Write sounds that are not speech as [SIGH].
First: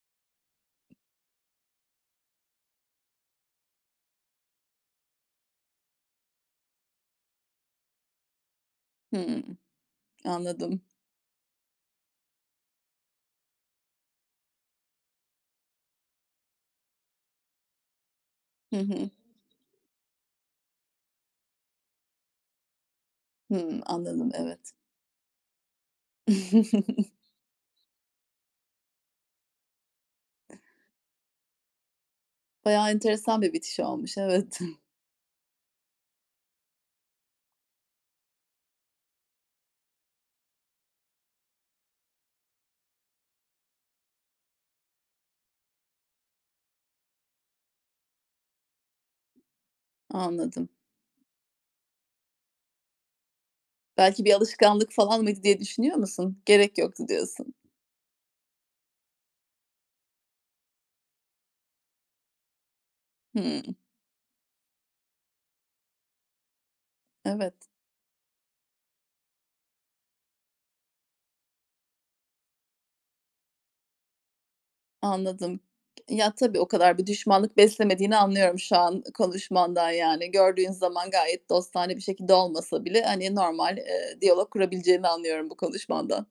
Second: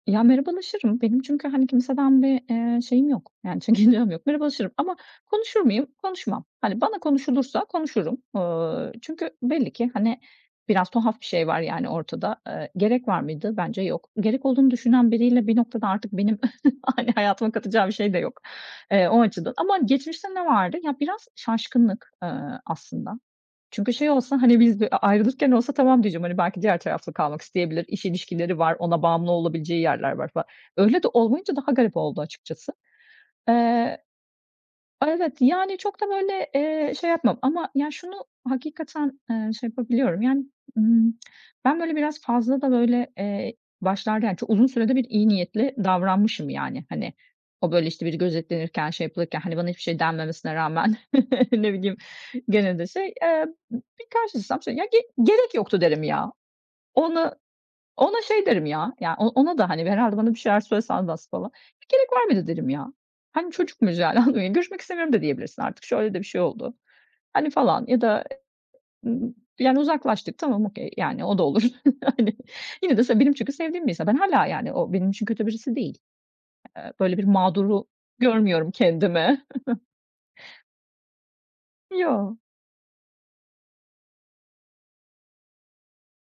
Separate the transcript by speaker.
Speaker 1: Ya, merhabalaşırım. Benim çünkü, hani, kimseden bir, eee, şeyim yok, yani çekincem yok, merhabalaşırım ama konuşur muyum? Konuşmam. Hani bana konuşulursa konuşurum. Iıı, çünkü
Speaker 2: Hımm.
Speaker 1: belli ki hani
Speaker 2: Anladım.
Speaker 1: biraz tuhaf bir şey var yani ortada. Eee, gerek var mıydı? Bence yok. Gerek olduğunu düşünen biriyle bir noktada artık benim [CHUCKLES] hani hayatıma katacağı bir şey de yok
Speaker 2: Hı
Speaker 1: ,eee,
Speaker 2: hı.
Speaker 1: o açıdan. Ama geçmişte ne vardı? Ya, biraz şaşkınlık, ııı, aslında.
Speaker 2: Hımm.
Speaker 1: Çünkü şey
Speaker 2: Anladım,
Speaker 1: olsa, hani,
Speaker 2: evet.
Speaker 1: biz bir a a ayrılırken olsa "Tamam." diyeceğim, hani, belki diğer
Speaker 2: [CHUCKLES]
Speaker 1: tarafla kalmak isteyebilir, iş ilişkileri var, ona bağımlı olabileceği yerler var fa öyle de olmayınca daha garip oldu açıkçası.
Speaker 2: Bayağı enteresan bir bitiş
Speaker 1: Eee
Speaker 2: olmuş, evet. [CHUCKLES]
Speaker 1: Evet, yani çok da böyle, eee, şey yapmam ama ya şunu hakikaten, eee, şey yapabiliyorum yani, ımm, ben böyle biraz fazla da, böyle, eee, başlarda yani çok uzun sürede bir iyi niyetli davranmışım yani, hani, o, böyle, işte, biri gözetlenirken şey yapılırken, hani, bana hiçbir şey denmemesine
Speaker 2: Anladım.
Speaker 1: rağmen [CHUCKLES] ne bileyim gene de şey Eee, bir
Speaker 2: Belki bir
Speaker 1: karşılaşırsam, "Ya,
Speaker 2: alışkanlık
Speaker 1: ge
Speaker 2: falan mıydı
Speaker 1: gerek
Speaker 2: diye
Speaker 1: yoktu."
Speaker 2: düşünüyor
Speaker 1: derim ya.
Speaker 2: musun? "Gerek yoktu"
Speaker 1: Ona
Speaker 2: diyorsun.
Speaker 1: ona şey derim ya ya o ona da hani herhâlde bana bir şeyler söylese anlatsa falan. "Gerek var mıydı?" derim ya. Hani,
Speaker 2: Hımm.
Speaker 1: çocuk muyuz yani, anladın mı? "Görüşmek istemiyorum." da diyebilirsin artık, şöyle de bir şey oldu, hani
Speaker 2: Evet.
Speaker 1: falan ya da, ımm, yani uzaklaştık, tamam, okay yani o da olur [CHUCKLES] hani. Yine de benim çünkü sevdiğim bir insan. Ben hâlâ yani o benim için kötü
Speaker 2: Anladım.
Speaker 1: birisi değil.
Speaker 2: Ya, tabii, o
Speaker 1: Eee,
Speaker 2: kadar bir
Speaker 1: böyle bir
Speaker 2: düşmanlık
Speaker 1: mağduru
Speaker 2: beslemediğini anlıyorum
Speaker 1: görmüyorum
Speaker 2: şu an
Speaker 1: kendime.
Speaker 2: konuşmandan yani.
Speaker 1: [CHUCKLES]
Speaker 2: Gördüğün zaman gayet dostane bir şekilde
Speaker 1: Yo.
Speaker 2: olmasa bile, hani, normal, eee, diyalog kurabileceğini anlıyorum bu konuşmandan.